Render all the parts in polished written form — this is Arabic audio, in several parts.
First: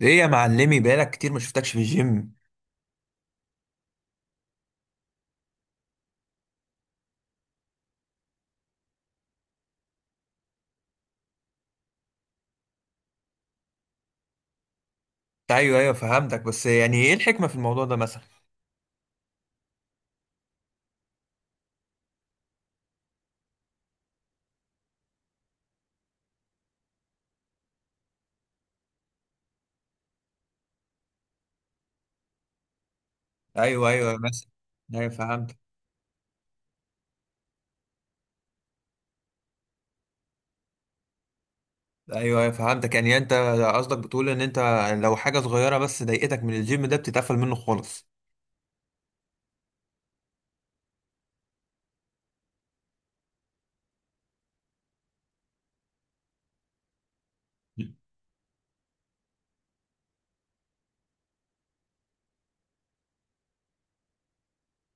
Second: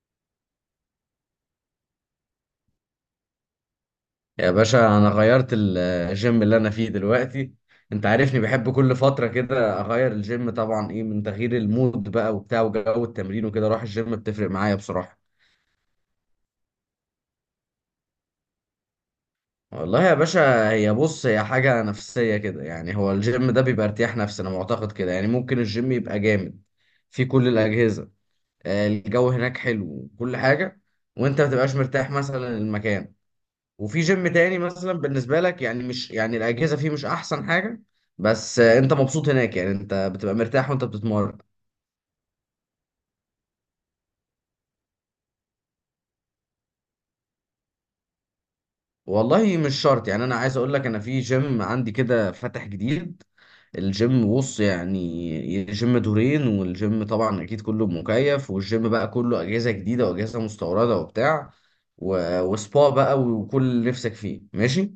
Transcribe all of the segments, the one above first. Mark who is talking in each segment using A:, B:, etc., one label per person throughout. A: ايه يا معلمي؟ بقالك كتير ما شفتكش في الجيم.
B: يا باشا انا غيرت الجيم اللي انا فيه دلوقتي. انت عارفني بحب كل فترة كده اغير الجيم، طبعا ايه من تغيير المود بقى وبتاع وجو التمرين وكده اروح الجيم بتفرق معايا بصراحة.
A: ايوه ايوه فهمتك، بس يعني ايه الحكمة في الموضوع ده مثلا؟
B: والله يا باشا، هي بص هي حاجة نفسية كده، يعني هو الجيم ده بيبقى ارتياح نفسي انا معتقد كده. يعني ممكن الجيم يبقى جامد في كل الأجهزة، الجو هناك حلو وكل حاجة، وانت ما تبقاش مرتاح مثلا المكان،
A: ايوه
B: وفي
A: ايوه
B: جيم
A: مثلا.
B: تاني مثلا
A: ايوه
B: بالنسبة
A: فهمتك.
B: لك يعني مش يعني الأجهزة فيه مش أحسن حاجة، بس أنت مبسوط هناك يعني أنت بتبقى مرتاح وأنت بتتمرن.
A: ايوه ايوه فهمتك، يعني انت قصدك بتقول ان انت لو حاجة صغيرة بس ضايقتك من الجيم ده بتتقفل منه خالص؟
B: والله مش شرط، يعني أنا عايز أقول لك أنا في جيم عندي كده فاتح جديد. الجيم بص يعني جيم دورين، والجيم طبعا أكيد كله مكيف، والجيم بقى كله أجهزة جديدة وأجهزة مستوردة وبتاع، وسبا بقى وكل اللي نفسك فيه ماشي.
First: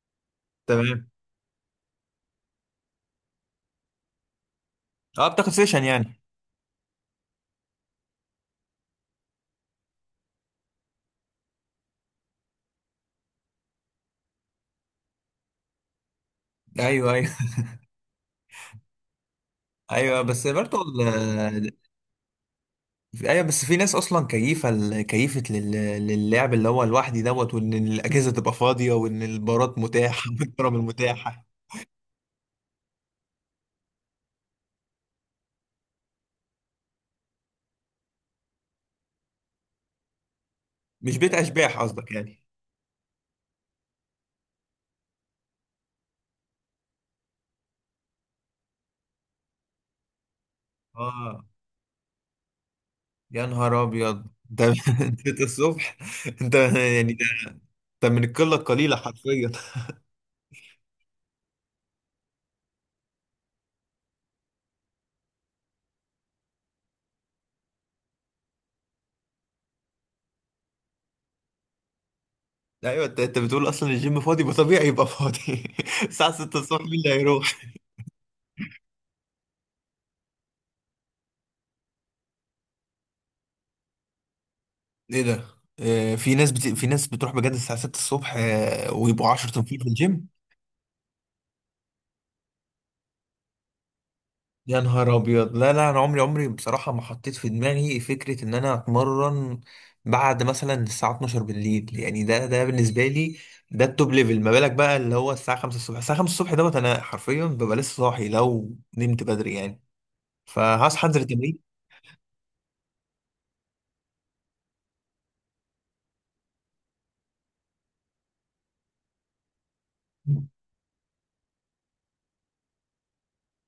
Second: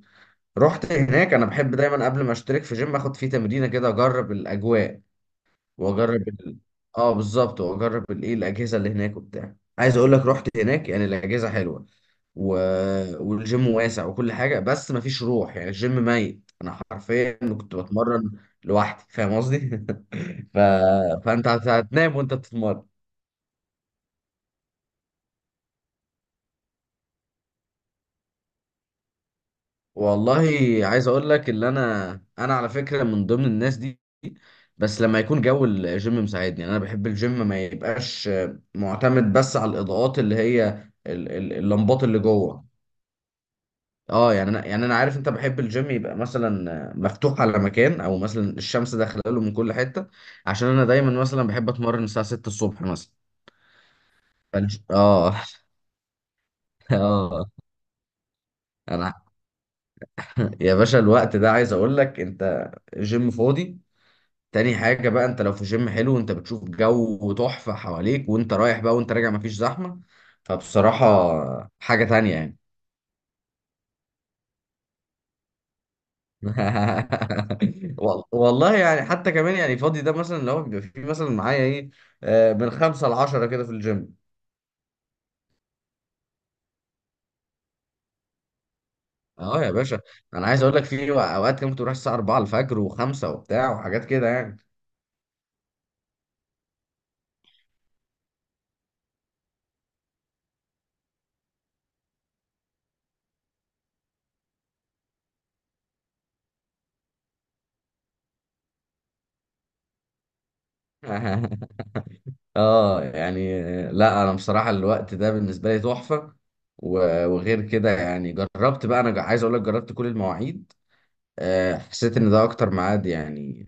B: رحت
A: تمام.
B: هناك، أنا بحب دايما قبل ما أشترك في جيم أخد فيه تمرينة كده أجرب الأجواء
A: اه بتاخد سيشن يعني؟
B: واجرب اه بالظبط، واجرب الايه الاجهزه اللي هناك وبتاع. عايز اقول لك رحت هناك يعني الاجهزه حلوه و... والجيم واسع وكل حاجه، بس مفيش روح، يعني الجيم ميت، انا
A: ايوه ايوه.
B: حرفيا كنت بتمرن لوحدي، فاهم قصدي؟
A: ايوه بس
B: ف...
A: برضه
B: فانت هتنام وانت بتتمرن.
A: ايوه بس في ناس اصلا كيفه كيفه للعب اللي هو لوحدي دوت، وان الاجهزه تبقى فاضيه، وان البارات متاحه
B: والله
A: والضرب
B: عايز اقول
A: المتاحه.
B: لك اللي انا، انا على فكره من ضمن الناس دي، بس لما يكون جو الجيم مساعدني. يعني انا بحب الجيم ما يبقاش معتمد بس على الاضاءات اللي هي
A: مش بيت اشباح
B: اللمبات
A: قصدك
B: اللي
A: يعني؟
B: جوه. اه يعني انا عارف انت بحب الجيم يبقى مثلا مفتوح على مكان، او مثلا الشمس داخله له من كل حته. عشان انا دايما مثلا
A: اه.
B: بحب اتمرن الساعه 6 الصبح مثلا.
A: يا نهار ابيض انت!
B: اه
A: انت الصبح؟ انت يعني ده،
B: اه
A: انت من القله القليله
B: انا
A: حرفيا.
B: يا باشا الوقت ده، عايز اقول لك انت جيم فاضي. تاني حاجه بقى، انت لو في جيم حلو انت بتشوف جو تحفه حواليك، وانت رايح بقى وانت راجع مفيش زحمه، فبصراحه حاجه تانية يعني.
A: ايوه، انت بتقول اصلا الجيم فاضي يبقى طبيعي يبقى فاضي. الساعه 6 الصبح مين اللي هيروح؟
B: والله يعني حتى كمان يعني فاضي ده، مثلا لو بيبقى في مثلا معايا ايه، من 5 لـ10 كده في الجيم.
A: ايه ده؟ في ناس في ناس بتروح بجد الساعه 6 الصبح، ويبقوا 10
B: اه يا
A: تنفيذ في
B: باشا،
A: الجيم.
B: انا عايز اقول لك في اوقات كده كنت بروح الساعة 4 الفجر وخمسة وبتاع وحاجات كده يعني.
A: يا نهار ابيض! لا لا، انا عمري عمري بصراحه ما حطيت في دماغي فكره ان انا اتمرن بعد مثلا الساعه 12 بالليل، يعني ده بالنسبه لي ده التوب ليفل. ما بالك بقى اللي هو الساعه 5 الصبح؟ الساعه 5 الصبح دوت انا حرفيا ببقى لسه صاحي لو نمت بدري يعني، فهصحى انزل التمرين.
B: اه يعني لا انا بصراحة الوقت ده بالنسبة لي تحفة. وغير كده يعني جربت بقى، انا عايز اقول لك جربت كل المواعيد، حسيت ان ده اكتر ميعاد يعني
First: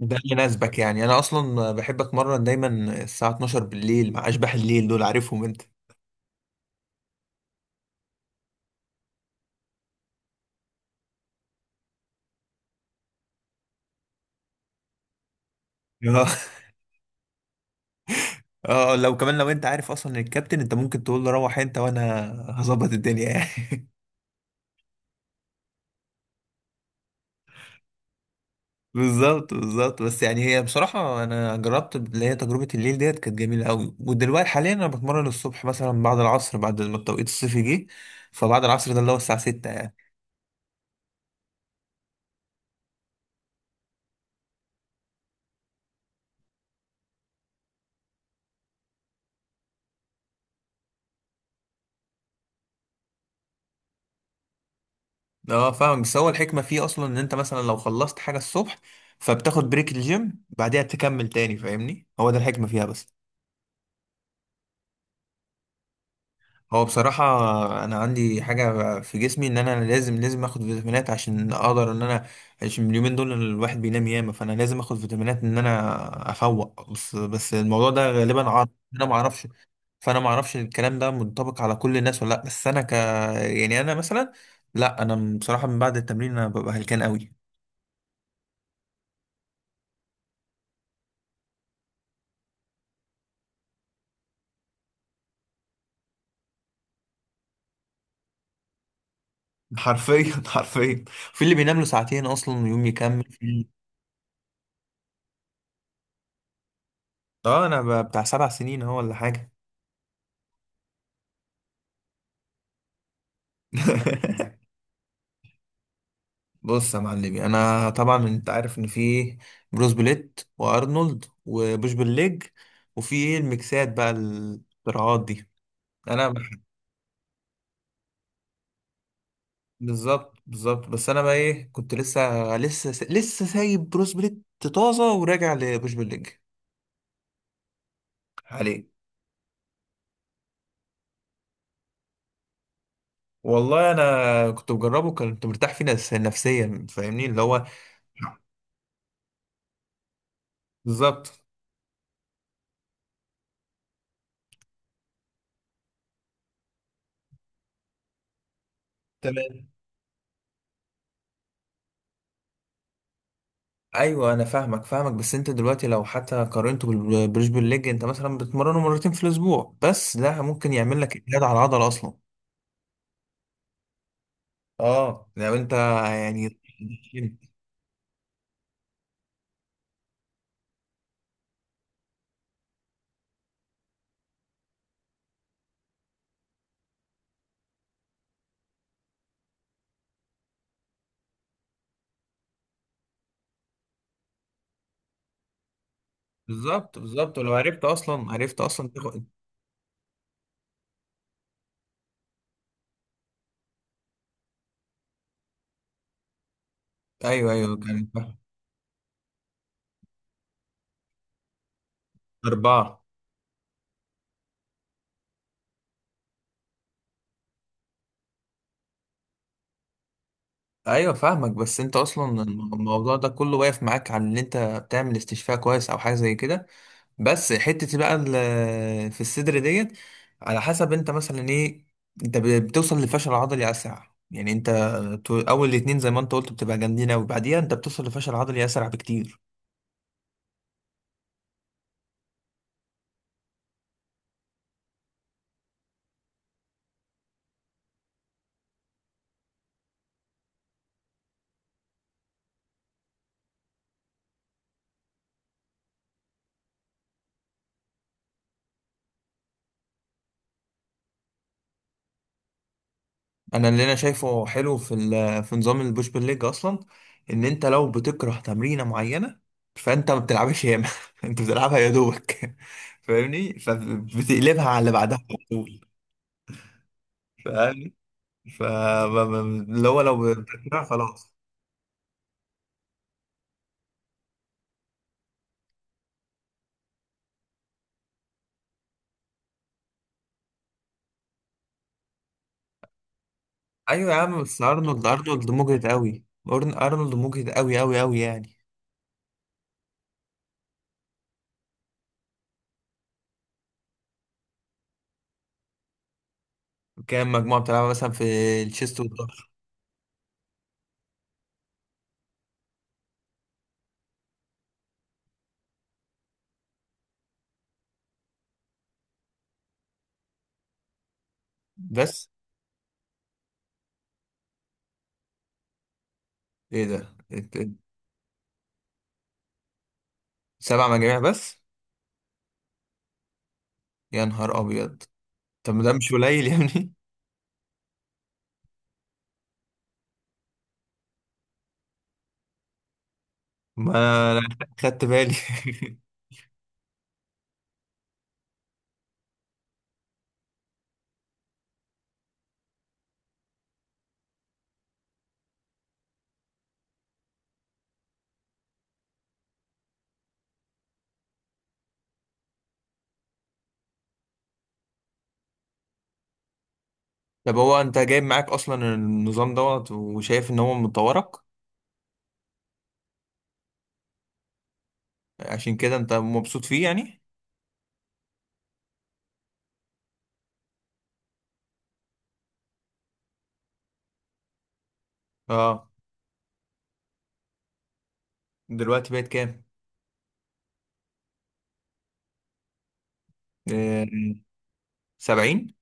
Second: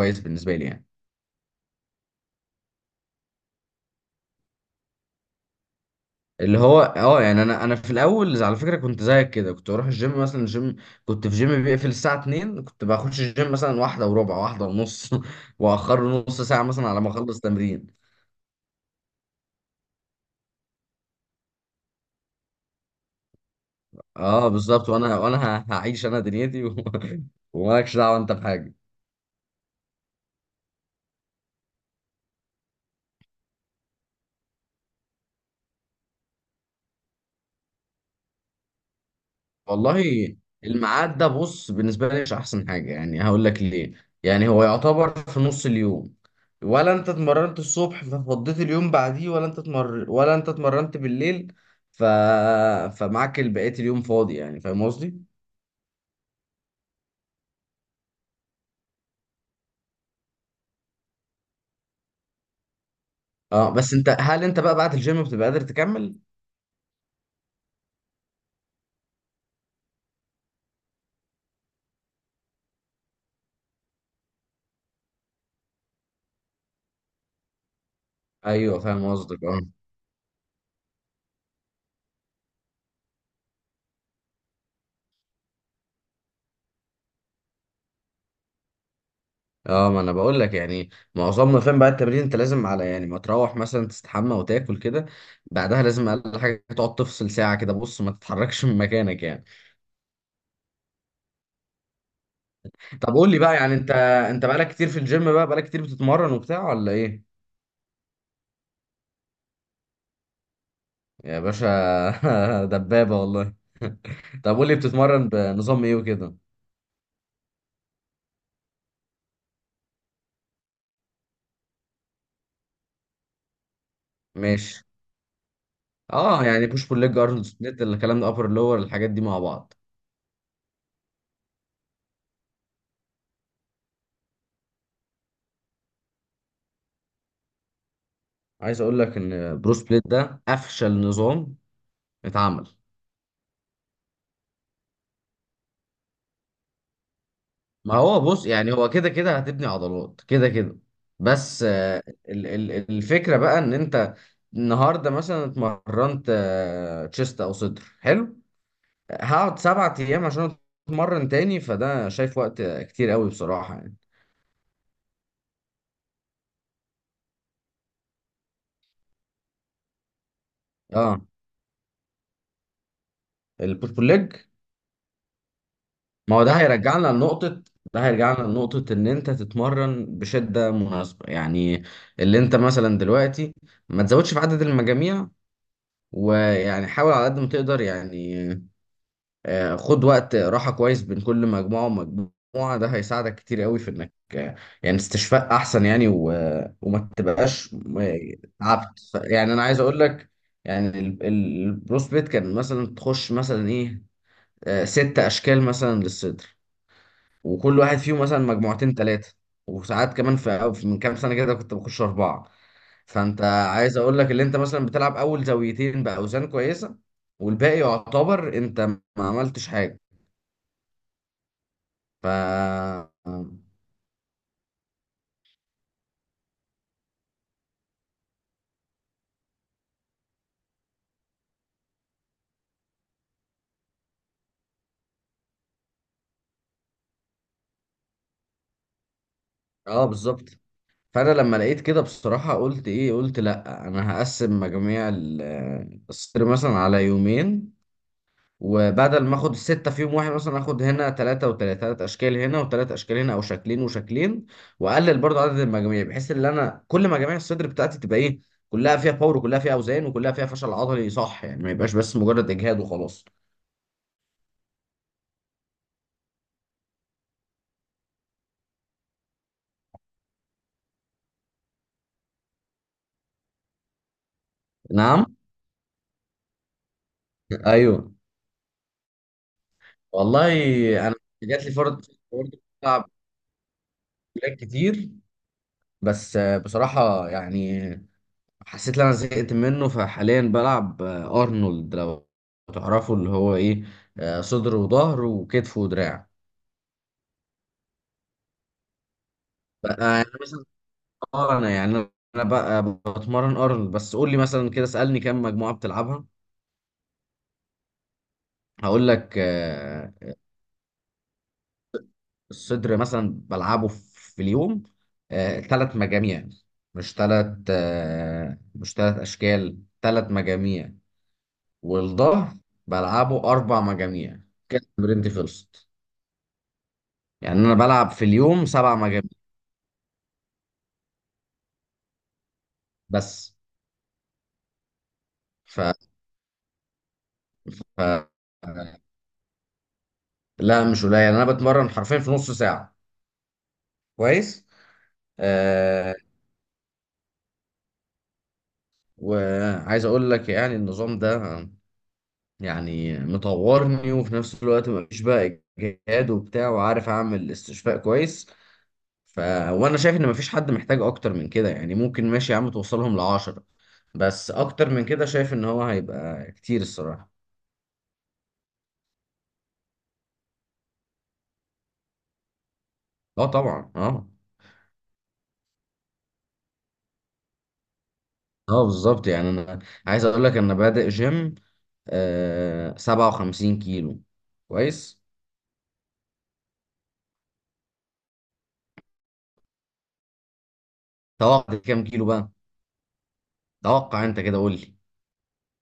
A: ده
B: بالنسبة لي
A: يناسبك
B: يعني.
A: يعني. انا اصلا بحب اتمرن دايما الساعه 12 بالليل مع اشباح الليل دول، عارفهم انت.
B: اللي هو اه يعني انا في الاول على فكره كنت زيك كده، كنت بروح الجيم مثلا، كنت في جيم بيقفل الساعه 2، كنت بخش الجيم مثلا واحده وربع واحده ونص واخر
A: اه.
B: نص ساعه مثلا على ما اخلص تمرين.
A: لو كمان لو انت عارف اصلا الكابتن انت ممكن تقول له روح انت وانا هظبط الدنيا يعني.
B: اه بالظبط، وانا هعيش انا دنيتي ومالكش دعوه انت بحاجه.
A: بالظبط بالظبط. بس يعني هي بصراحة أنا جربت اللي هي تجربة الليل ديت كانت جميلة أوي، ودلوقتي حاليا أنا بتمرن الصبح مثلا بعد العصر، بعد ما التوقيت الصيفي جه. فبعد العصر ده اللي هو الساعة 6 يعني.
B: والله الميعاد ده بص بالنسبة لي مش أحسن حاجة، يعني هقول لك ليه. يعني هو يعتبر في نص اليوم، ولا أنت اتمرنت الصبح ففضيت اليوم بعديه، ولا أنت اتمرنت بالليل ف... فمعاك بقية اليوم فاضي، يعني فاهم قصدي؟
A: أه فاهم، بس هو الحكمة فيه أصلا إن أنت مثلا لو خلصت حاجة الصبح فبتاخد بريك الجيم بعدها تكمل تاني، فاهمني؟ هو ده الحكمة فيها بس.
B: اه بس انت، هل انت بقى بعد الجيم بتبقى قادر تكمل؟
A: هو بصراحة أنا عندي حاجة في جسمي إن أنا لازم لازم آخد فيتامينات عشان أقدر إن أنا، عشان اليومين دول الواحد بينام ياما، فأنا لازم آخد فيتامينات إن أنا أفوق. بس بس الموضوع ده غالبا عارف.
B: ايوه
A: أنا
B: فاهم قصدك
A: معرفش،
B: اه.
A: فأنا معرفش الكلام ده منطبق على كل الناس ولا لأ. بس أنا ك، يعني أنا مثلا، لأ أنا بصراحة من بعد التمرين أنا ببقى هلكان قوي.
B: اه ما انا بقول لك يعني معظمنا فاهم بعد التمرين انت لازم على يعني ما تروح مثلا تستحمى وتاكل كده، بعدها لازم اقل حاجه تقعد تفصل ساعه كده بص ما تتحركش من مكانك يعني.
A: حرفيا حرفيا، في اللي بينام له ساعتين أصلا يوم
B: طب
A: يكمل،
B: قول لي
A: في
B: بقى، يعني انت انت بقالك كتير في الجيم بقى، بقالك كتير بتتمرن وبتاع ولا ايه؟
A: أه أنا بتاع 7 سنين أهو ولا حاجة.
B: يا باشا دبابة والله. طب قول لي بتتمرن بنظام ايه وكده.
A: بص يا معلمي، انا طبعا انت عارف ان في بروس بليت، وارنولد، وبوش بالليج، وفي ايه الميكسات بقى
B: ماشي.
A: الاختراعات دي. انا
B: اه
A: بح-
B: يعني بوش بول ليج، ارنولد سبليت، الكلام ده، ابر لور، الحاجات دي مع بعض.
A: بالظبط بالظبط، بس انا بقى ايه، كنت لسه سايب بروس بليت طازه وراجع لبوش بالليج
B: عايز
A: عليه.
B: اقول لك ان برو سبليت ده افشل نظام اتعمل.
A: والله انا كنت بجربه، كنت مرتاح فيه نفسيا فاهمني اللي هو.
B: ما هو بص يعني هو كده كده هتبني عضلات كده كده،
A: بالظبط.
B: بس الفكرة بقى ان انت النهارده مثلا اتمرنت تشيست او صدر حلو، هقعد
A: تمام.
B: 7 ايام عشان اتمرن تاني، فده شايف وقت كتير قوي بصراحة يعني.
A: ايوه انا فاهمك فاهمك، بس انت دلوقتي لو حتى قارنته بالبريشبل ليج انت مثلا بتمرنه مرتين في الاسبوع بس، ده ممكن يعمل لك
B: اه
A: اجهاد على العضله اصلا.
B: البوش بول ليج.
A: اه لو انت
B: ما هو ده
A: يعني.
B: هيرجعنا لنقطة، ده هيرجعنا لنقطة ان انت تتمرن بشدة مناسبة يعني. اللي انت مثلا دلوقتي ما تزودش في عدد المجاميع ويعني حاول على قد ما تقدر يعني، خد وقت راحة كويس بين كل مجموعة ومجموعة، ده هيساعدك كتير قوي في انك يعني استشفاء احسن يعني
A: بالظبط
B: وما
A: بالظبط، ولو
B: تبقاش
A: عرفت
B: آه،
A: اصلا عرفت اصلا
B: تعبت.
A: تاخد.
B: يعني انا عايز اقول لك يعني البروسبيت كان مثلا تخش مثلا ايه، 6 اشكال مثلا للصدر،
A: ايوه ايوه
B: وكل واحد
A: كان
B: فيهم
A: فاهم.
B: مثلا مجموعتين ثلاثة، وساعات كمان من كام سنة كده كنت بخش 4.
A: اربعه.
B: فأنت عايز أقول لك اللي أنت مثلا بتلعب أول زاويتين بأوزان كويسة، والباقي يعتبر أنت ما عملتش حاجة.
A: ايوه فاهمك، بس انت
B: ف
A: اصلا الموضوع ده كله واقف معاك على ان انت بتعمل استشفاء كويس او حاجه زي كده. بس حتة بقى في الصدر ديت على حسب انت مثلا ايه، انت بتوصل للفشل العضلي اسرع، يعني انت اول الاتنين زي ما انت قلت بتبقى جامدين اوي، بعديها انت بتوصل لفشل عضلي اسرع بكتير.
B: اه بالظبط. فانا لما لقيت كده بصراحه قلت ايه، قلت لا انا هقسم مجاميع الصيد مثلا على يومين، وبدل ما اخد الـ6 في يوم واحد مثلا اخد هنا 3 و3، 3 اشكال هنا وثلاث اشكال هنا او شكلين وشكلين، واقلل برضو عدد المجاميع، بحيث ان انا كل مجاميع الصدر بتاعتي تبقى ايه، كلها فيها باور وكلها فيها اوزان وكلها فيها فشل عضلي صح، يعني ما يبقاش بس مجرد اجهاد وخلاص.
A: انا اللي انا شايفه حلو في في نظام البوش بول ليج اصلا، ان انت لو بتكره تمرينة معينة فانت ما بتلعبش ياما، انت بتلعبها يا دوبك، فاهمني؟ فبتقلبها على اللي بعدها
B: نعم.
A: على طول، فاهمني؟
B: ايوه.
A: فاللي هو لو
B: والله
A: بتكره
B: انا
A: خلاص.
B: جات لي فرد برضه، بلعب بلاك كتير، بس بصراحة يعني حسيت ان انا زهقت منه، فحاليا بلعب ارنولد، لو تعرفوا اللي هو ايه،
A: ايوه يا عم، بس
B: صدر
A: ارنولد،
B: وظهر
A: ارنولد
B: وكتف
A: مجهد قوي.
B: ودراع
A: ارنولد مجهد قوي قوي قوي يعني.
B: بقى، يعني مثلا اه. انا يعني انا بقى بتمرن ارنولد، بس قول لي مثلا كده اسألني كم مجموعة بتلعبها.
A: كام مجموعه بتلعبها مثلا في الشيست
B: هقول لك
A: والظهر؟
B: الصدر مثلا بلعبه في اليوم 3 مجاميع، مش ثلاث مش ثلاث اشكال، 3 مجاميع.
A: بس
B: والظهر بلعبه 4 مجاميع، كده تمرينتي خلصت.
A: ايه ده؟
B: يعني انا بلعب في اليوم 7 مجاميع
A: 7 مجاميع بس؟
B: بس.
A: يا نهار ابيض! طب
B: ف...
A: ما ده مش قليل يا ابني؟
B: ف... لا مش قليل، يعني انا بتمرن حرفيا في نص ساعه
A: ما أنا
B: كويس.
A: خدت بالي.
B: آه... وعايز اقول لك يعني النظام ده يعني مطورني، وفي نفس الوقت مفيش بقى اجهاد وبتاع، وعارف اعمل استشفاء كويس. ف... وانا شايف ان مفيش حد محتاج اكتر من كده، يعني ممكن ماشي يا عم توصلهم لـ10، بس اكتر من كده شايف ان هو هيبقى كتير الصراحة.
A: طب هو انت جايب معاك اصلا النظام دوت وشايف ان هو مطورك؟
B: اه طبعا اه.
A: عشان كده انت مبسوط فيه يعني.
B: اه بالظبط، يعني انا عايز اقول لك انا بادئ جيم آه 57 كيلو. كويس.
A: اه. دلوقتي بقت كام؟
B: توقع كام كيلو بقى؟
A: آه،
B: توقع انت كده قول لي.
A: 70؟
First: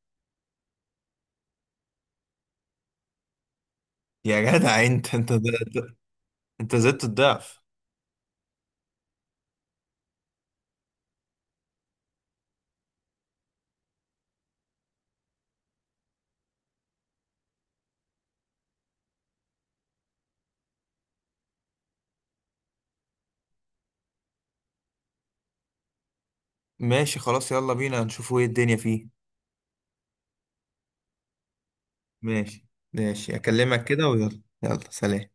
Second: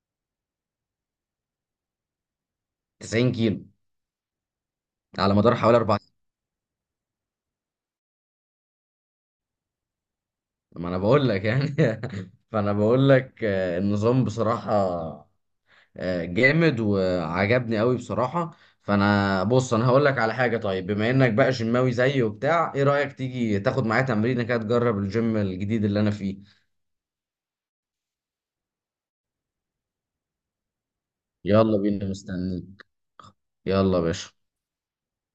B: 90 كيلو،
A: يا جدع انت! انت
B: على مدار حوالي 4 سنين.
A: انت زدت الضعف!
B: ما انا بقول لك يعني. فانا بقول لك النظام بصراحة جامد وعجبني قوي بصراحة. فانا بص انا هقول لك على حاجة، طيب بما انك بقى جيماوي زيي وبتاع، ايه رأيك تيجي تاخد معايا تمرينة كده تجرب الجيم الجديد اللي انا فيه؟
A: ماشي خلاص، يلا بينا نشوف ايه الدنيا فيه.
B: يلا بينا
A: ماشي.
B: مستنيك.
A: ماشي اكلمك
B: يلا يا
A: كده،
B: باشا.
A: ويلا يلا سلام.